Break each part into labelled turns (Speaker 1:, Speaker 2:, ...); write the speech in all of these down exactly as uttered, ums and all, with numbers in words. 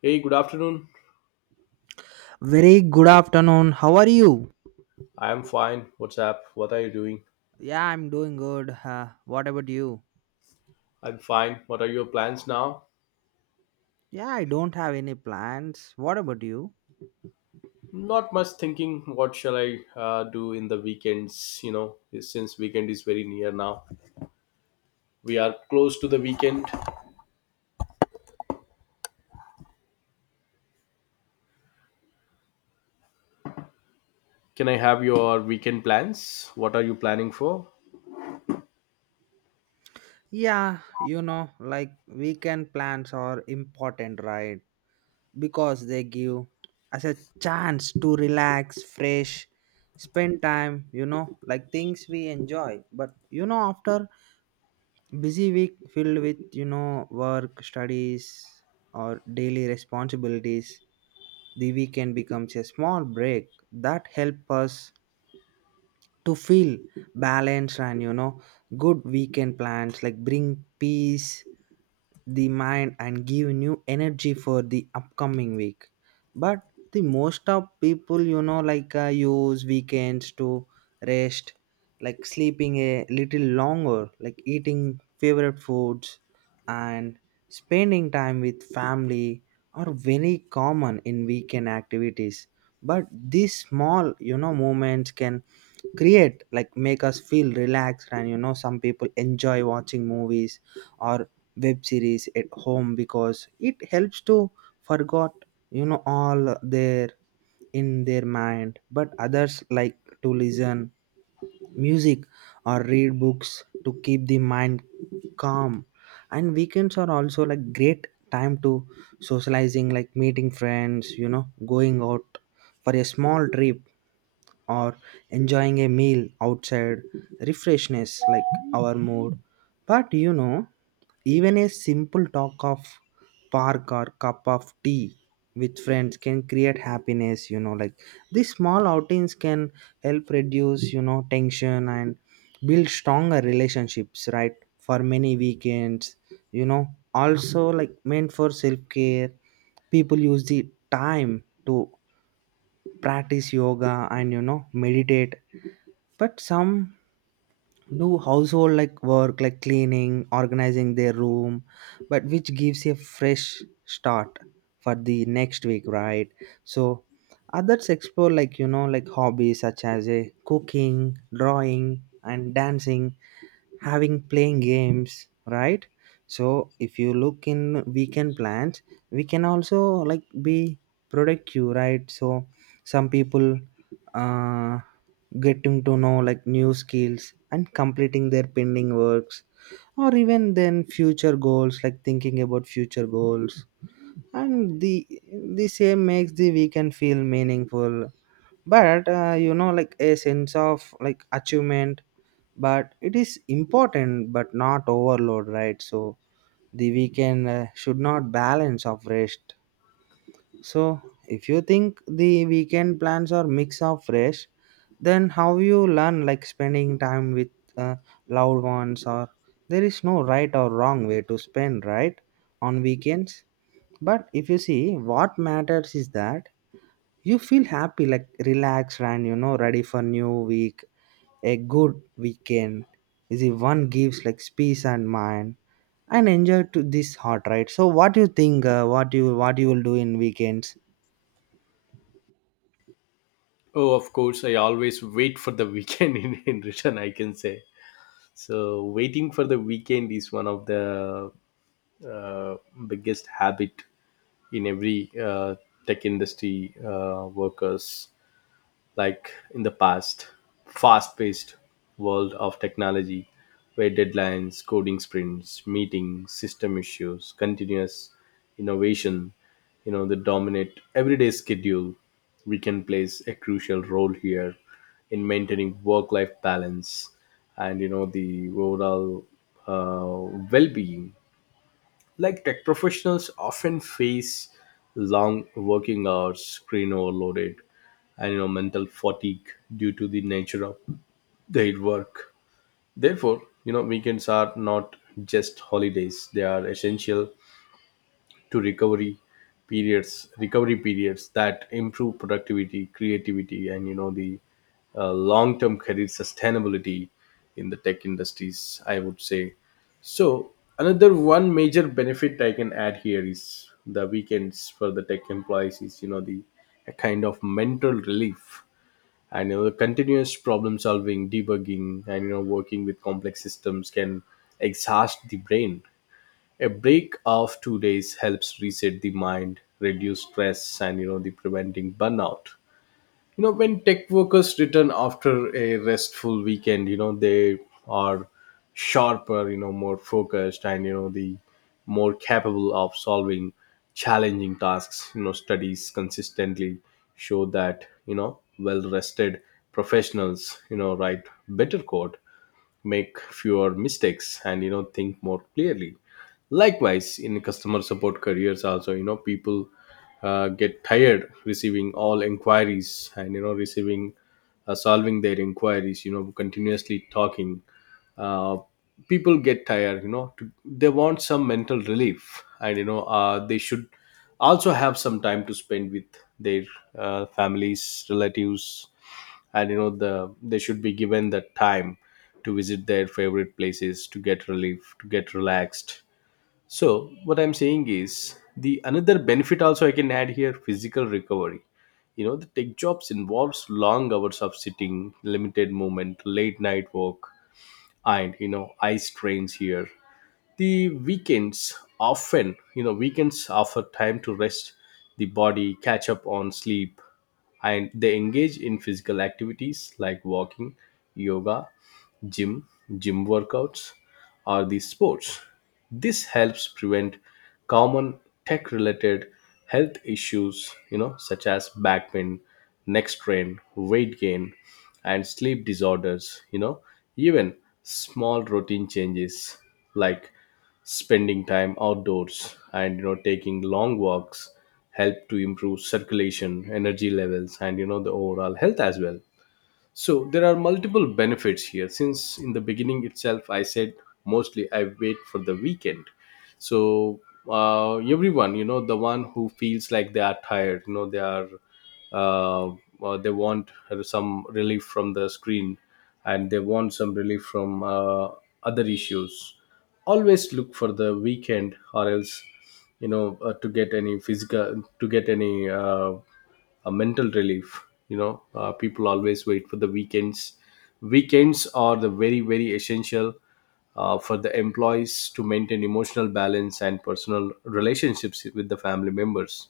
Speaker 1: Hey, good afternoon.
Speaker 2: Very good afternoon. How are you?
Speaker 1: I am fine. What's up? What are you doing?
Speaker 2: Yeah, I'm doing good. Uh, what about you?
Speaker 1: I'm fine. What are your plans now?
Speaker 2: Yeah, I don't have any plans. What about you?
Speaker 1: Not much thinking. What shall I uh, do in the weekends? You know, since weekend is very near now, we are close to the weekend. Can I have your weekend plans? What are you planning for?
Speaker 2: Yeah, you know, like weekend plans are important, right? Because they give us a chance to relax, fresh, spend time, you know, like things we enjoy. But you know, after busy week filled with, you know, work, studies, or daily responsibilities, the weekend becomes a small break that help us to feel balanced, and you know good weekend plans like bring peace the mind and give new energy for the upcoming week. But the most of people, you know like uh, use weekends to rest, like sleeping a little longer, like eating favorite foods, and spending time with family are very common in weekend activities. But these small, you know moments can create like make us feel relaxed, and you know some people enjoy watching movies or web series at home because it helps to forgot, you know all their in their mind. But others like to listen music or read books to keep the mind calm. And weekends are also like great time to socializing, like meeting friends, you know, going out for a small trip, or enjoying a meal outside. Refreshness like our mood. But you know, even a simple talk of park or cup of tea with friends can create happiness, you know like these small outings can help reduce, you know tension and build stronger relationships, right? For many weekends, you know, also like meant for self care. People use the time to practice yoga, and you know meditate. But some do household like work, like cleaning, organizing their room, but which gives a fresh start for the next week, right? So others explore, like you know like hobbies such as a cooking, drawing and dancing, having playing games, right? So if you look in weekend plans, we can also like be productive, right? So some people, uh getting to know like new skills and completing their pending works, or even then future goals, like thinking about future goals. And the the same makes the weekend feel meaningful. But uh, you know like a sense of like achievement, but it is important but not overload, right? So the weekend uh, should not balance of rest. So if you think the weekend plans are mix of rest, then how you learn like spending time with, uh, loved ones, or there is no right or wrong way to spend right on weekends. But if you see, what matters is that you feel happy, like relaxed, and you know ready for new week. A good weekend is the one gives like peace and mind and enjoy to this heart, right? So what do you think, uh, what you what you will do in weekends?
Speaker 1: Oh, of course, I always wait for the weekend in, in return, I can say. So, waiting for the weekend is one of the uh, biggest habit in every uh, tech industry uh, workers, like in the past fast-paced world of technology where deadlines, coding sprints, meetings, system issues, continuous innovation, you know the dominate everyday schedule. We can plays a crucial role here in maintaining work-life balance and you know the overall uh, well-being. Like tech professionals often face long working hours, screen overloaded, and you know mental fatigue due to the nature of their work. Therefore, you know weekends are not just holidays; they are essential to recovery periods recovery periods that improve productivity, creativity, and you know the uh, long term career sustainability in the tech industries, I would say. So another one major benefit I can add here is the weekends for the tech employees is you know the a kind of mental relief. And you know, continuous problem solving, debugging, and you know working with complex systems can exhaust the brain. A break of two days helps reset the mind, reduce stress, and you know the preventing burnout. you know when tech workers return after a restful weekend, you know they are sharper, you know more focused, and you know the more capable of solving challenging tasks. You know studies consistently show that you know well rested professionals you know write better code, make fewer mistakes, and you know think more clearly. Likewise, in customer support careers also, you know people uh, get tired receiving all inquiries, and you know receiving, uh, solving their inquiries, you know continuously talking, uh, people get tired, you know to, they want some mental relief. And you know uh, they should also have some time to spend with their uh, families, relatives. And you know the they should be given the time to visit their favorite places, to get relief, to get relaxed. So what I'm saying is, the another benefit also I can add here, physical recovery. You know the tech jobs involves long hours of sitting, limited movement, late night work, and you know eye strains. Here, the weekends often, you know weekends offer time to rest the body, catch up on sleep, and they engage in physical activities like walking, yoga, gym gym workouts, or the sports. This helps prevent common tech related health issues, you know such as back pain, neck strain, weight gain, and sleep disorders. You know even small routine changes like spending time outdoors and you know taking long walks help to improve circulation, energy levels, and you know the overall health as well. So there are multiple benefits here. Since in the beginning itself I said, mostly I wait for the weekend. So uh, everyone, you know the one who feels like they are tired, you know they are uh, uh, they want some relief from the screen, and they want some relief from uh, other issues, always look for the weekend. Or else, you know uh, to get any physical, to get any uh, a mental relief, you know uh, people always wait for the weekends. Weekends are the very very essential, uh, for the employees to maintain emotional balance and personal relationships with the family members.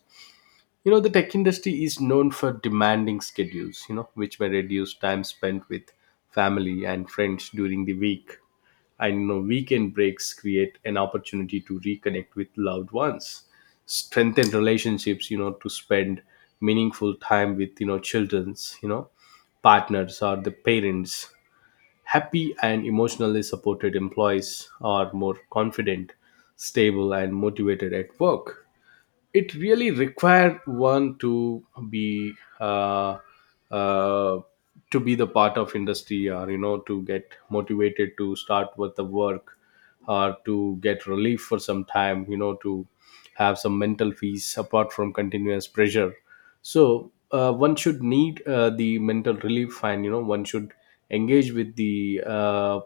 Speaker 1: You know, the tech industry is known for demanding schedules, you know, which may reduce time spent with family and friends during the week. And you know, weekend breaks create an opportunity to reconnect with loved ones, strengthen relationships, you know, to spend meaningful time with, you know, children's, you know, partners or the parents. Happy and emotionally supported employees are more confident, stable, and motivated at work. It really required one to be uh, uh, to be the part of industry, or you know to get motivated to start with the work, or to get relief for some time, you know to have some mental peace apart from continuous pressure. So uh, one should need uh, the mental relief. And you know one should engage with the uh,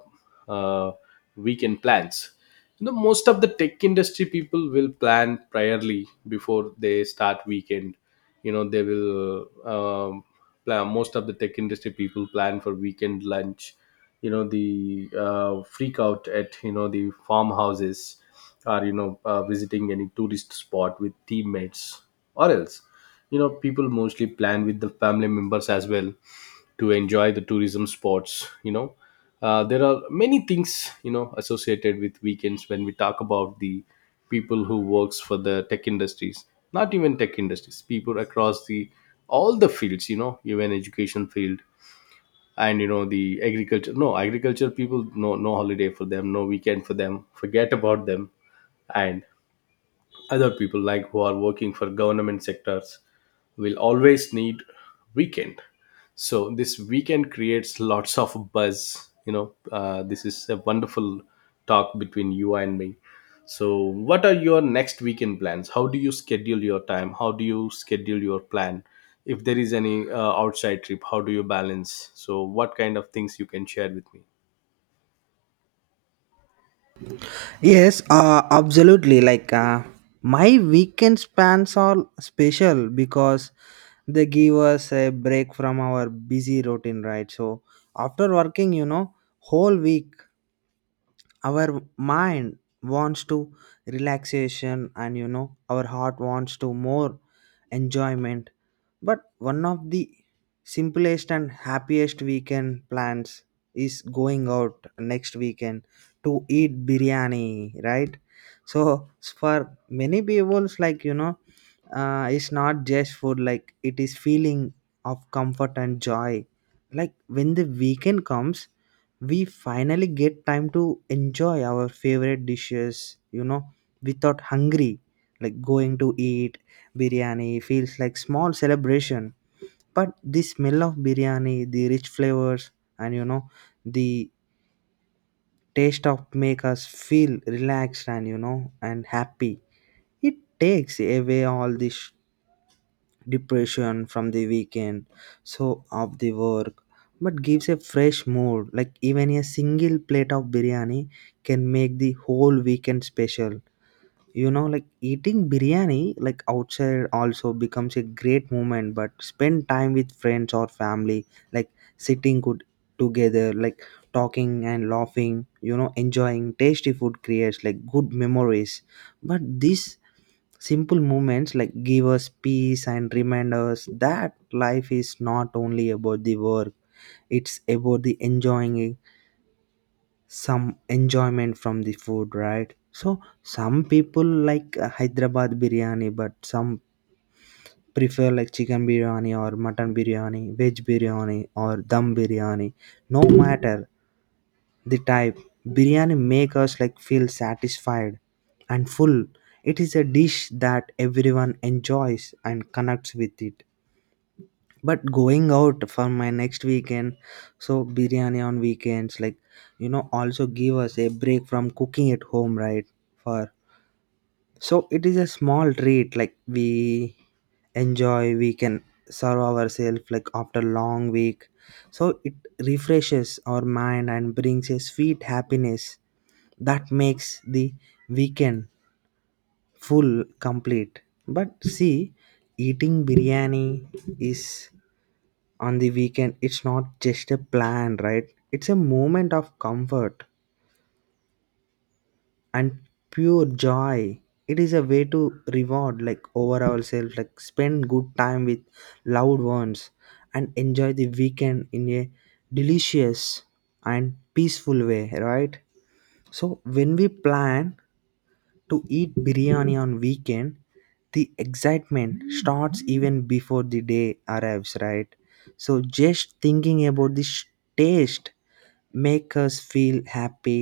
Speaker 1: uh, weekend plans. you know most of the tech industry people will plan priorly before they start weekend. you know they will um, plan, most of the tech industry people plan for weekend lunch, you know the uh, freak out at you know the farmhouses, or you know uh, visiting any tourist spot with teammates, or else, you know people mostly plan with the family members as well, to enjoy the tourism spots. You know uh, there are many things, you know associated with weekends, when we talk about the people who works for the tech industries. Not even tech industries, people across the all the fields, you know even education field, and you know the agriculture. No, agriculture people, no, no holiday for them, no weekend for them, forget about them. And other people, like who are working for government sectors, will always need weekend. So this weekend creates lots of buzz. You know uh, this is a wonderful talk between you and me. So what are your next weekend plans? How do you schedule your time? How do you schedule your plan? If there is any uh, outside trip, how do you balance? So what kind of things you can share with me?
Speaker 2: Yes, uh, absolutely like uh, my weekend spans are special because they give us a break from our busy routine, right? So after working, you know, whole week, our mind wants to relaxation, and you know our heart wants to more enjoyment. But one of the simplest and happiest weekend plans is going out next weekend to eat biryani, right? So for many people, it's like, you know, uh, it's not just food; like it is feeling of comfort and joy. Like when the weekend comes, we finally get time to enjoy our favorite dishes. You know, without hungry, like going to eat biryani feels like small celebration, but the smell of biryani, the rich flavors, and you know the taste of make us feel relaxed and, you know, and happy. It takes away all this depression from the weekend so of the work, but gives a fresh mood. Like even a single plate of biryani can make the whole weekend special. You know, like eating biryani like outside also becomes a great moment but spend time with friends or family, like sitting good together, like talking and laughing, you know, enjoying tasty food creates like good memories. But these simple moments like give us peace and remind us that life is not only about the work, it's about the enjoying some enjoyment from the food, right? So some people like uh, hyderabad biryani, but some prefer like chicken biryani or mutton biryani, veg biryani or dum biryani. No matter the type, biryani make us like feel satisfied and full. It is a dish that everyone enjoys and connects with it. But going out for my next weekend, so biryani on weekends like, you know, also give us a break from cooking at home, right? For so it is a small treat like we enjoy, we can serve ourselves like after long week. So it refreshes our mind and brings a sweet happiness that makes the weekend full complete. But see, eating biryani is on the weekend, it's not just a plan, right? It's a moment of comfort and pure joy. It is a way to reward like over ourselves, like spend good time with loved ones and enjoy the weekend in a delicious and peaceful way, right? So when we plan to eat biryani on weekend, the excitement starts even before the day arrives, right? So just thinking about this taste make us feel happy.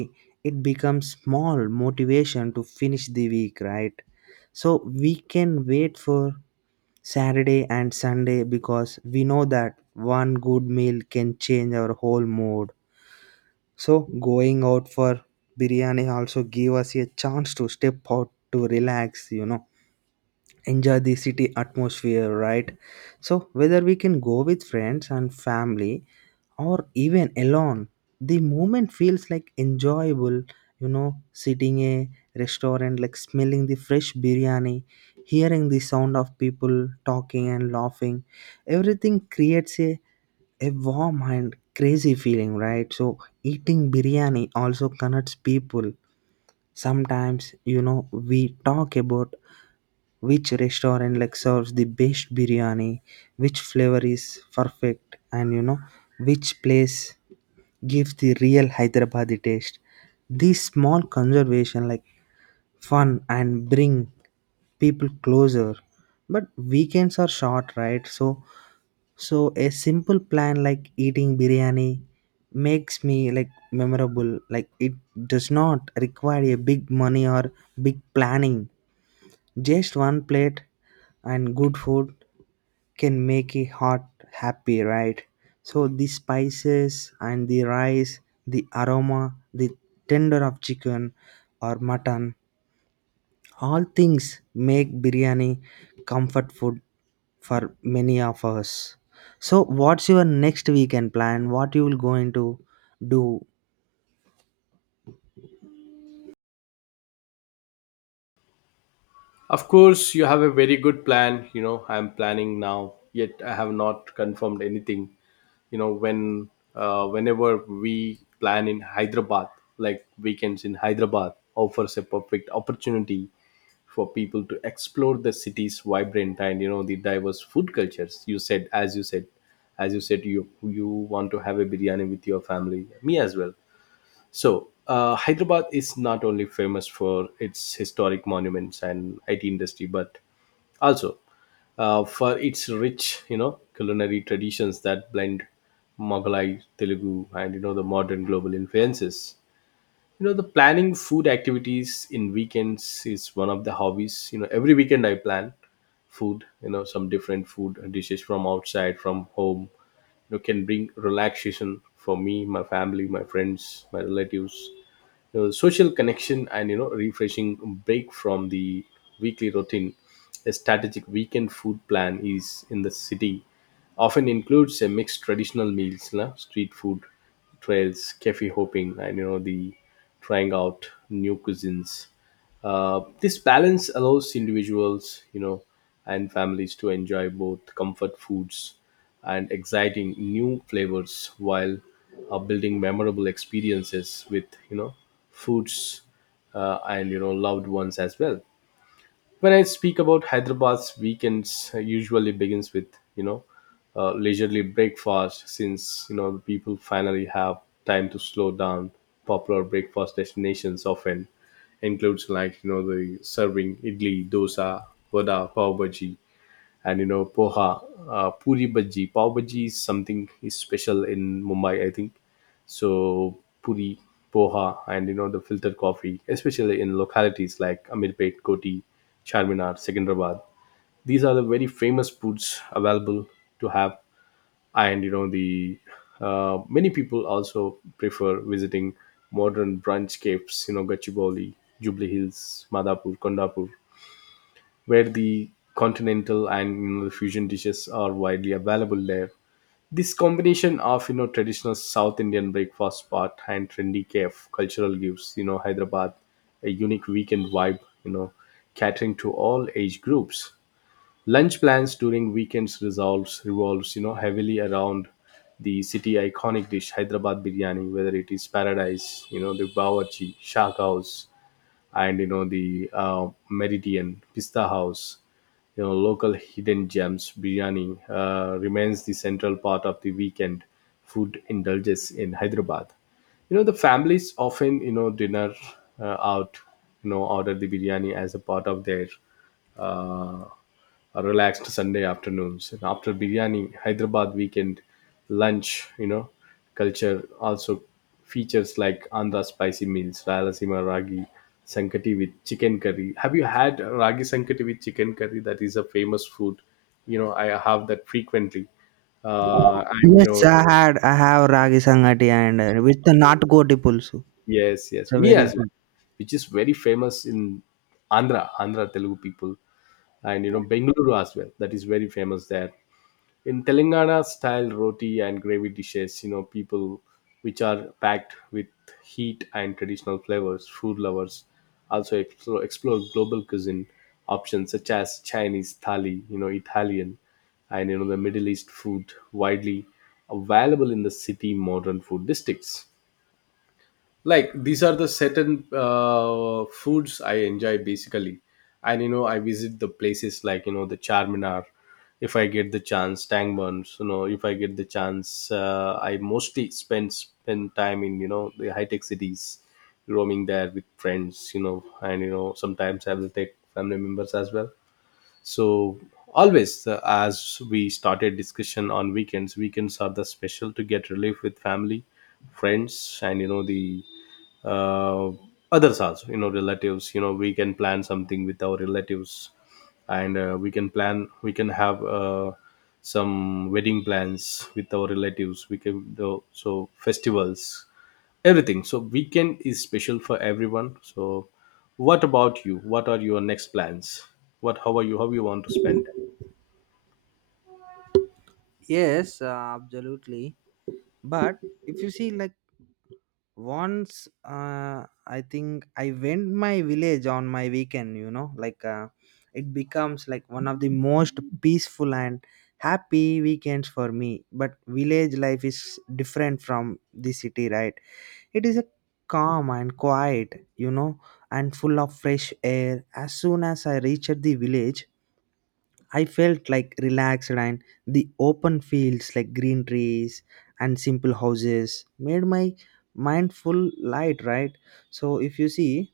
Speaker 2: It becomes small motivation to finish the week, right? So we can wait for saturday and sunday because we know that one good meal can change our whole mood. So going out for biryani also give us a chance to step out to relax, you know, enjoy the city atmosphere, right? So whether we can go with friends and family or even alone, the moment feels like enjoyable. You know, sitting a restaurant, like smelling the fresh biryani, hearing the sound of people talking and laughing, everything creates a a warm and crazy feeling, right? So eating biryani also connects people. Sometimes, you know, we talk about which restaurant like serves the best biryani, which flavor is perfect, and you know which place gives the real hyderabadi taste. These small conservation like fun and bring people closer. But weekends are short, right? So so a simple plan like eating biryani makes me like memorable. Like it does not require a big money or big planning. Just one plate and good food can make a heart happy, right? So the spices and the rice, the aroma, the tender of chicken or mutton, all things make biryani comfort food for many of us. So what's your next weekend plan? What you will going to do?
Speaker 1: Of course you have a very good plan. you know I'm planning now, yet I have not confirmed anything. you know when uh, whenever we plan in Hyderabad, like weekends in Hyderabad offers a perfect opportunity for people to explore the city's vibrant and you know the diverse food cultures. You said as you said as you said you you want to have a biryani with your family. Me as well. So, uh, Hyderabad is not only famous for its historic monuments and I T industry, but also uh, for its rich, you know, culinary traditions that blend Mughalai, Telugu, and you know the modern global influences. You know, the planning food activities in weekends is one of the hobbies. You know, every weekend I plan food. You know, some different food dishes from outside, from home. You know, can bring relaxation for me, my family, my friends, my relatives, uh, social connection, and you know refreshing break from the weekly routine. A strategic weekend food plan is in the city, often includes a mixed traditional meals, la, street food trails, cafe hopping, and you know the trying out new cuisines. Uh, this balance allows individuals, you know, and families to enjoy both comfort foods and exciting new flavors while, uh, building memorable experiences with, you know, foods, uh, and you know loved ones as well. When I speak about Hyderabad's weekends, uh, usually begins with you know uh, leisurely breakfast, since you know the people finally have time to slow down. Popular breakfast destinations often includes like, you know the serving idli, dosa, vada, pav bhaji, and you know poha, uh, puri bhaji. Pav bhaji is something is special in Mumbai, I think. So puri, poha, and you know the filtered coffee, especially in localities like Amirpet, Koti, Charminar, Secunderabad. These are the very famous foods available to have, and you know the uh, many people also prefer visiting modern brunch cafes. you know, Gachibowli, Jubilee Hills, Madhapur, Kondapur, where the continental and, you know, the fusion dishes are widely available there. This combination of you know traditional South Indian breakfast spot and trendy cafe cultural gives you know Hyderabad a unique weekend vibe. You know, catering to all age groups. Lunch plans during weekends resolves revolves you know heavily around the city iconic dish Hyderabad biryani, whether it is Paradise, you know the Bawarchi, Shah House, and you know the uh, Meridian Pista House. You know local hidden gems biryani uh, remains the central part of the weekend food indulges in Hyderabad. You know the Families often you know dinner uh, out. You know order the biryani as a part of their uh, a relaxed Sunday afternoons. And after biryani, Hyderabad weekend lunch, you know, culture also features like Andhra spicy meals, Rayalaseema ragi sankati with chicken curry. Have you had ragi sankati with chicken curry? That is a famous food. You know, I have that frequently. Uh, and you
Speaker 2: Yes,
Speaker 1: know,
Speaker 2: I had I have ragi sangati, and uh, with the not goti pulsu.
Speaker 1: yes,
Speaker 2: It's
Speaker 1: yes,
Speaker 2: a
Speaker 1: me
Speaker 2: very
Speaker 1: as well,
Speaker 2: good.
Speaker 1: which is very famous in Andhra, Andhra Telugu people, and you know, Bengaluru as well. That is very famous there in Telangana style roti and gravy dishes, you know, people which are packed with heat and traditional flavors. Food lovers also explore, explore global cuisine options such as Chinese thali, you know, Italian, and you know the Middle East food widely available in the city modern food districts like these are the certain uh, foods I enjoy basically. And you know, I visit the places like you know the Charminar if I get the chance, Tangmans, you know, if I get the chance, uh, I mostly spend spend time in you know the high tech cities, roaming there with friends, you know, and you know sometimes I will take family members as well. So always, uh, as we started discussion on weekends, weekends are the special to get relief with family, friends, and you know the uh, others also, you know, relatives, you know, we can plan something with our relatives. And uh, we can plan, we can have uh, some wedding plans with our relatives, we can do, so festivals, everything. So weekend is special for everyone. So what about you, what are your next plans, what, how are you, how you want to spend?
Speaker 2: Yes, uh, absolutely. But if you see, like once, uh, I think I went my village on my weekend. You know, like uh, it becomes like one of the most peaceful and happy weekends for me. But village life is different from the city, right? It is a calm and quiet, you know, and full of fresh air. As soon as I reached the village, I felt like relaxed, and the open fields, like green trees and simple houses made my mind full light, right? So if you see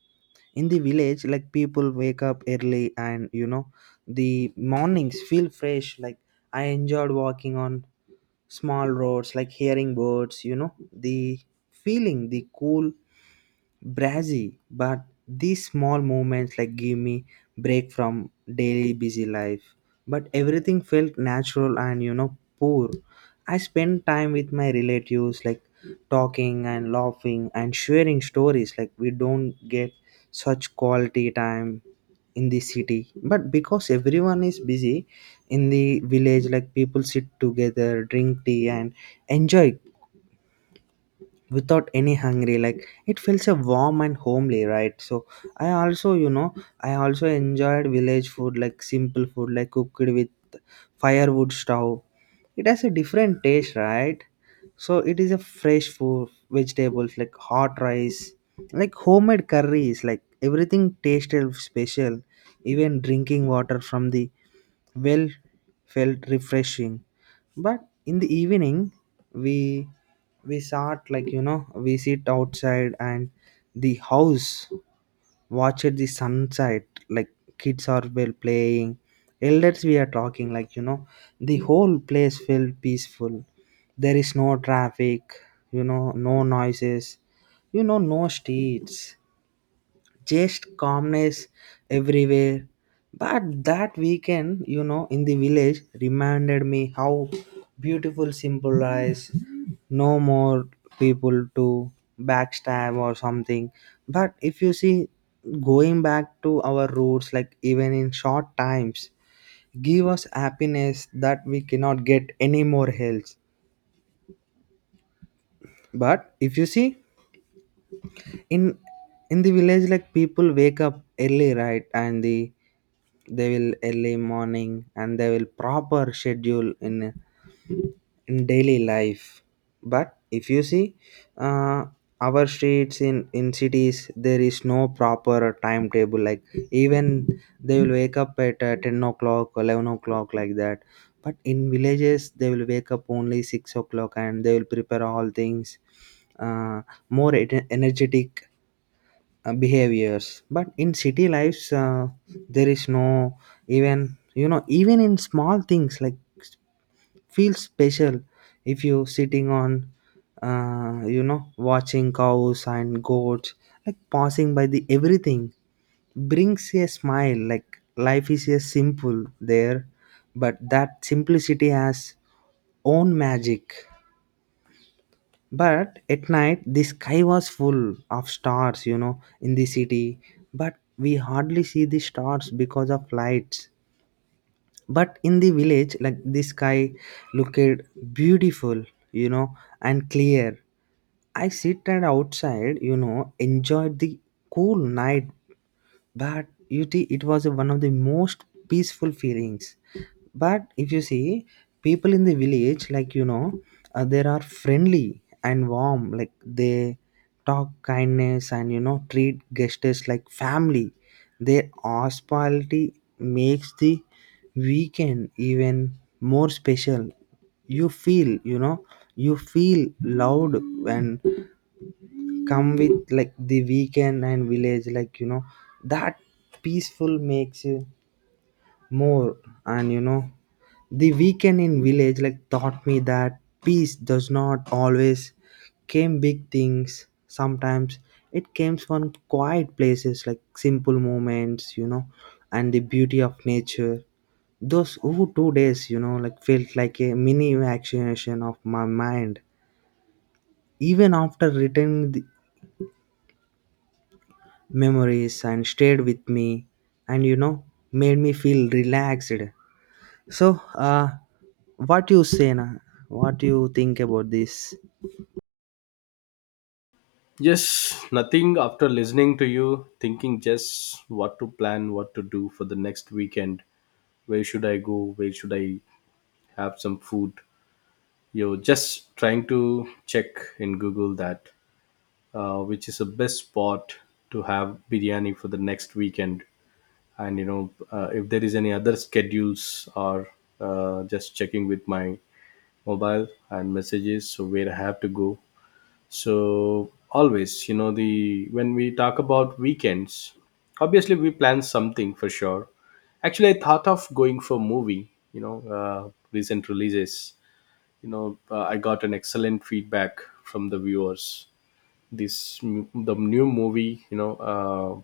Speaker 2: in the village, like people wake up early, and you know the mornings feel fresh. Like I enjoyed walking on small roads, like hearing birds, you know, the feeling the cool Brazzy, but these small moments like give me break from daily busy life. But everything felt natural and, you know, poor. I spent time with my relatives, like talking and laughing and sharing stories. Like we don't get such quality time in the city, but because everyone is busy. In the village, like people sit together, drink tea and enjoy without any hungry. Like it feels a warm and homely, right? So I also, you know, I also enjoyed village food, like simple food like cooked with firewood stove. It has a different taste, right? So it is a fresh food vegetables, like hot rice, like homemade curries, like everything tasted special. Even drinking water from the well felt refreshing. But in the evening, we we sat like, you know, we sit outside and the house watched the sunset. Like kids are well playing, elders we are talking. Like, you know, the whole place felt peaceful. There is no traffic, you know, no noises, you know, no streets, just calmness everywhere. But that weekend, you know, in the village reminded me how beautiful simple lives, no more people to backstab or something. But if you see, going back to our roots, like even in short times, give us happiness that we cannot get anymore else. But if you see, in in the village, like people wake up early, right? And the they will early morning, and they will proper schedule in in daily life. But if you see, uh, our streets in in cities, there is no proper timetable, like even they will wake up at uh, ten o'clock, eleven o'clock like that. But in villages they will wake up only six o'clock, and they will prepare all things, uh, more en- energetic uh, behaviors. But in city lives, uh, there is no, even you know, even in small things like s- feel special. If you sitting on, uh, you know, watching cows and goats, like passing by the everything brings a smile. Like life is a simple there, but that simplicity has own magic. But at night the sky was full of stars. You know, in the city, but we hardly see the stars because of lights. But in the village, like the sky looked beautiful, you know, and clear. I sit at outside, you know, enjoyed the cool night. But you see it was one of the most peaceful feelings. But if you see, people in the village, like, you know, uh, they are friendly and warm. Like they talk kindness, and you know treat guests like family. Their hospitality makes the weekend even more special. You feel, you know, you feel loved. When come with like the weekend and village, like, you know, that peaceful makes you more. And you know, the weekend in village like taught me that peace does not always came big things. Sometimes it came from quiet places, like simple moments, you know, and the beauty of nature. Those oh two days, you know, like felt like a mini vaccination of my mind. Even after returning memories and stayed with me, and, you know, made me feel relaxed. So uh what you say na, what you think about this?
Speaker 1: Yes, nothing, after listening to you thinking just what to plan, what to do for the next weekend, where should I go, where should I have some food. You're just trying to check in Google that uh, which is the best spot to have biryani for the next weekend. And you know uh, if there is any other schedules, or uh, just checking with my mobile and messages, so where I have to go. So always, you know, the when we talk about weekends, obviously we plan something for sure. Actually, I thought of going for movie, you know, uh, recent releases, you know, uh, I got an excellent feedback from the viewers. This m- the new movie, you know, uh,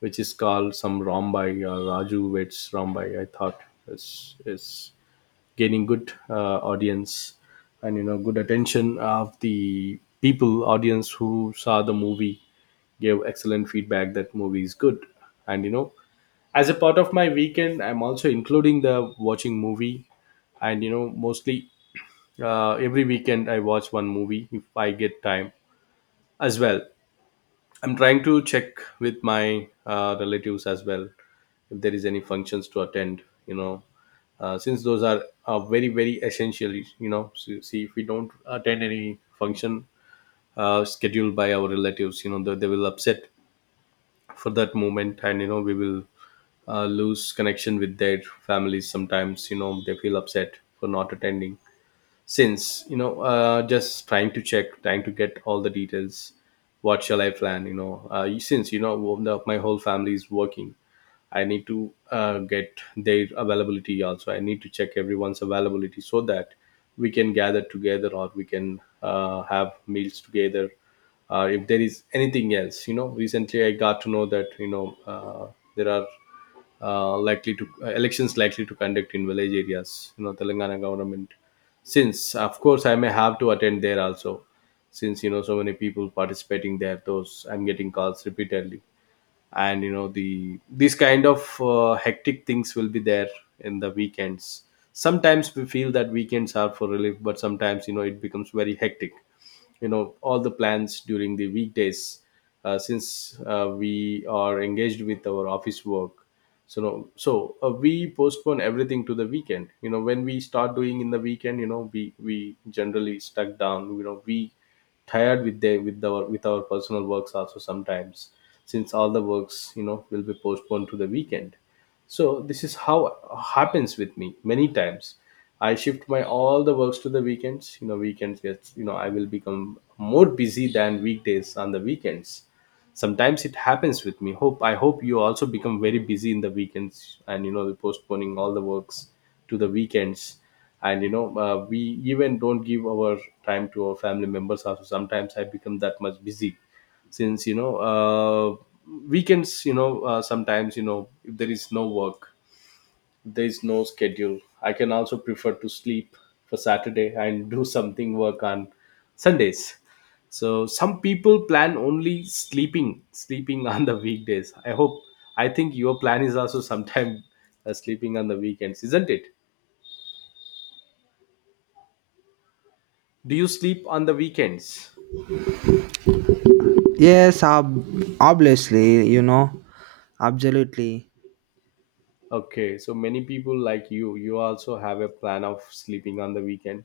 Speaker 1: which is called some Rambai, uh, Raju Vets Rambai, I thought is is gaining good uh, audience, and you know good attention of the people. Audience who saw the movie gave excellent feedback that movie is good. And you know, as a part of my weekend, I'm also including the watching movie. And you know mostly uh, every weekend I watch one movie if I get time as well. I'm trying to check with my uh, relatives as well if there is any functions to attend. You know, uh, since those are uh, very very essential. You know, so, see, if we don't attend any function uh, scheduled by our relatives, you know, they, they will upset for that moment, and you know we will uh, lose connection with their families. Sometimes you know they feel upset for not attending. Since you know uh, just trying to check, trying to get all the details, what shall I plan, you know, uh, since you know one of my whole family is working, I need to uh, get their availability also. I need to check everyone's availability so that we can gather together, or we can uh, have meals together. Uh, if there is anything else, you know, recently I got to know that you know uh, there are uh, likely to uh, elections likely to conduct in village areas. You know, Telangana government. Since of course I may have to attend there also, since you know so many people participating there. Those I'm getting calls repeatedly, and you know the these kind of uh, hectic things will be there in the weekends. Sometimes we feel that weekends are for relief, but sometimes you know it becomes very hectic, you know, all the plans during the weekdays uh, since uh, we are engaged with our office work, so no, so uh, we postpone everything to the weekend. You know, when we start doing in the weekend, you know, we we generally stuck down, you know, we tired with the with our with our personal works also sometimes, since all the works you know will be postponed to the weekend. So this is how happens with me many times. I shift my all the works to the weekends, you know, weekends gets, you know, I will become more busy than weekdays on the weekends. Sometimes it happens with me, hope, I hope you also become very busy in the weekends, and you know postponing all the works to the weekends. And you know uh, we even don't give our time to our family members also. Sometimes I become that much busy, since you know uh, weekends, you know, uh, sometimes you know if there is no work, if there is no schedule, I can also prefer to sleep for Saturday, and do something work on Sundays. So some people plan only sleeping, sleeping on the weekdays, I hope. I think your plan is also sometime, uh, sleeping on the weekends, isn't it? Do you sleep on the weekends?
Speaker 2: yes ob- Obviously, you know, absolutely.
Speaker 1: Okay, so many people like you, you also have a plan of sleeping on the weekend.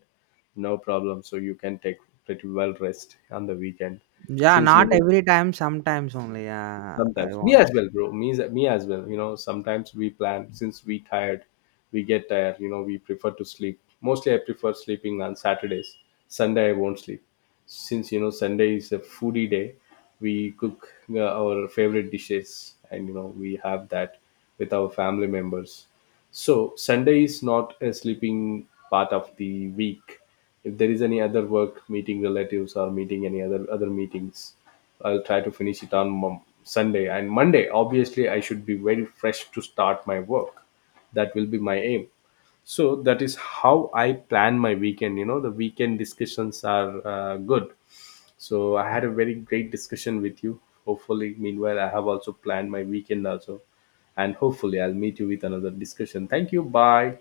Speaker 1: No problem. So you can take pretty well rest on the weekend.
Speaker 2: Yeah,
Speaker 1: Since you
Speaker 2: not
Speaker 1: know,
Speaker 2: every time, sometimes only, uh, I
Speaker 1: sometimes me as
Speaker 2: want
Speaker 1: well, bro. Me, as- me as well. You know, sometimes we plan since we tired, we get tired. You know, we prefer to sleep. Mostly, I prefer sleeping on Saturdays. Sunday, I won't sleep, since you know Sunday is a foodie day. We cook uh, our favorite dishes, and you know we have that with our family members. So Sunday is not a sleeping part of the week. If there is any other work, meeting relatives, or meeting any other other meetings, I'll try to finish it on Mon- sunday, and Monday obviously I should be very fresh to start my work. That will be my aim. So that is how I plan my weekend. You know, the weekend discussions are uh, good. So I had a very great discussion with you. Hopefully meanwhile I have also planned my weekend also. And hopefully I'll meet you with another discussion. Thank you, bye.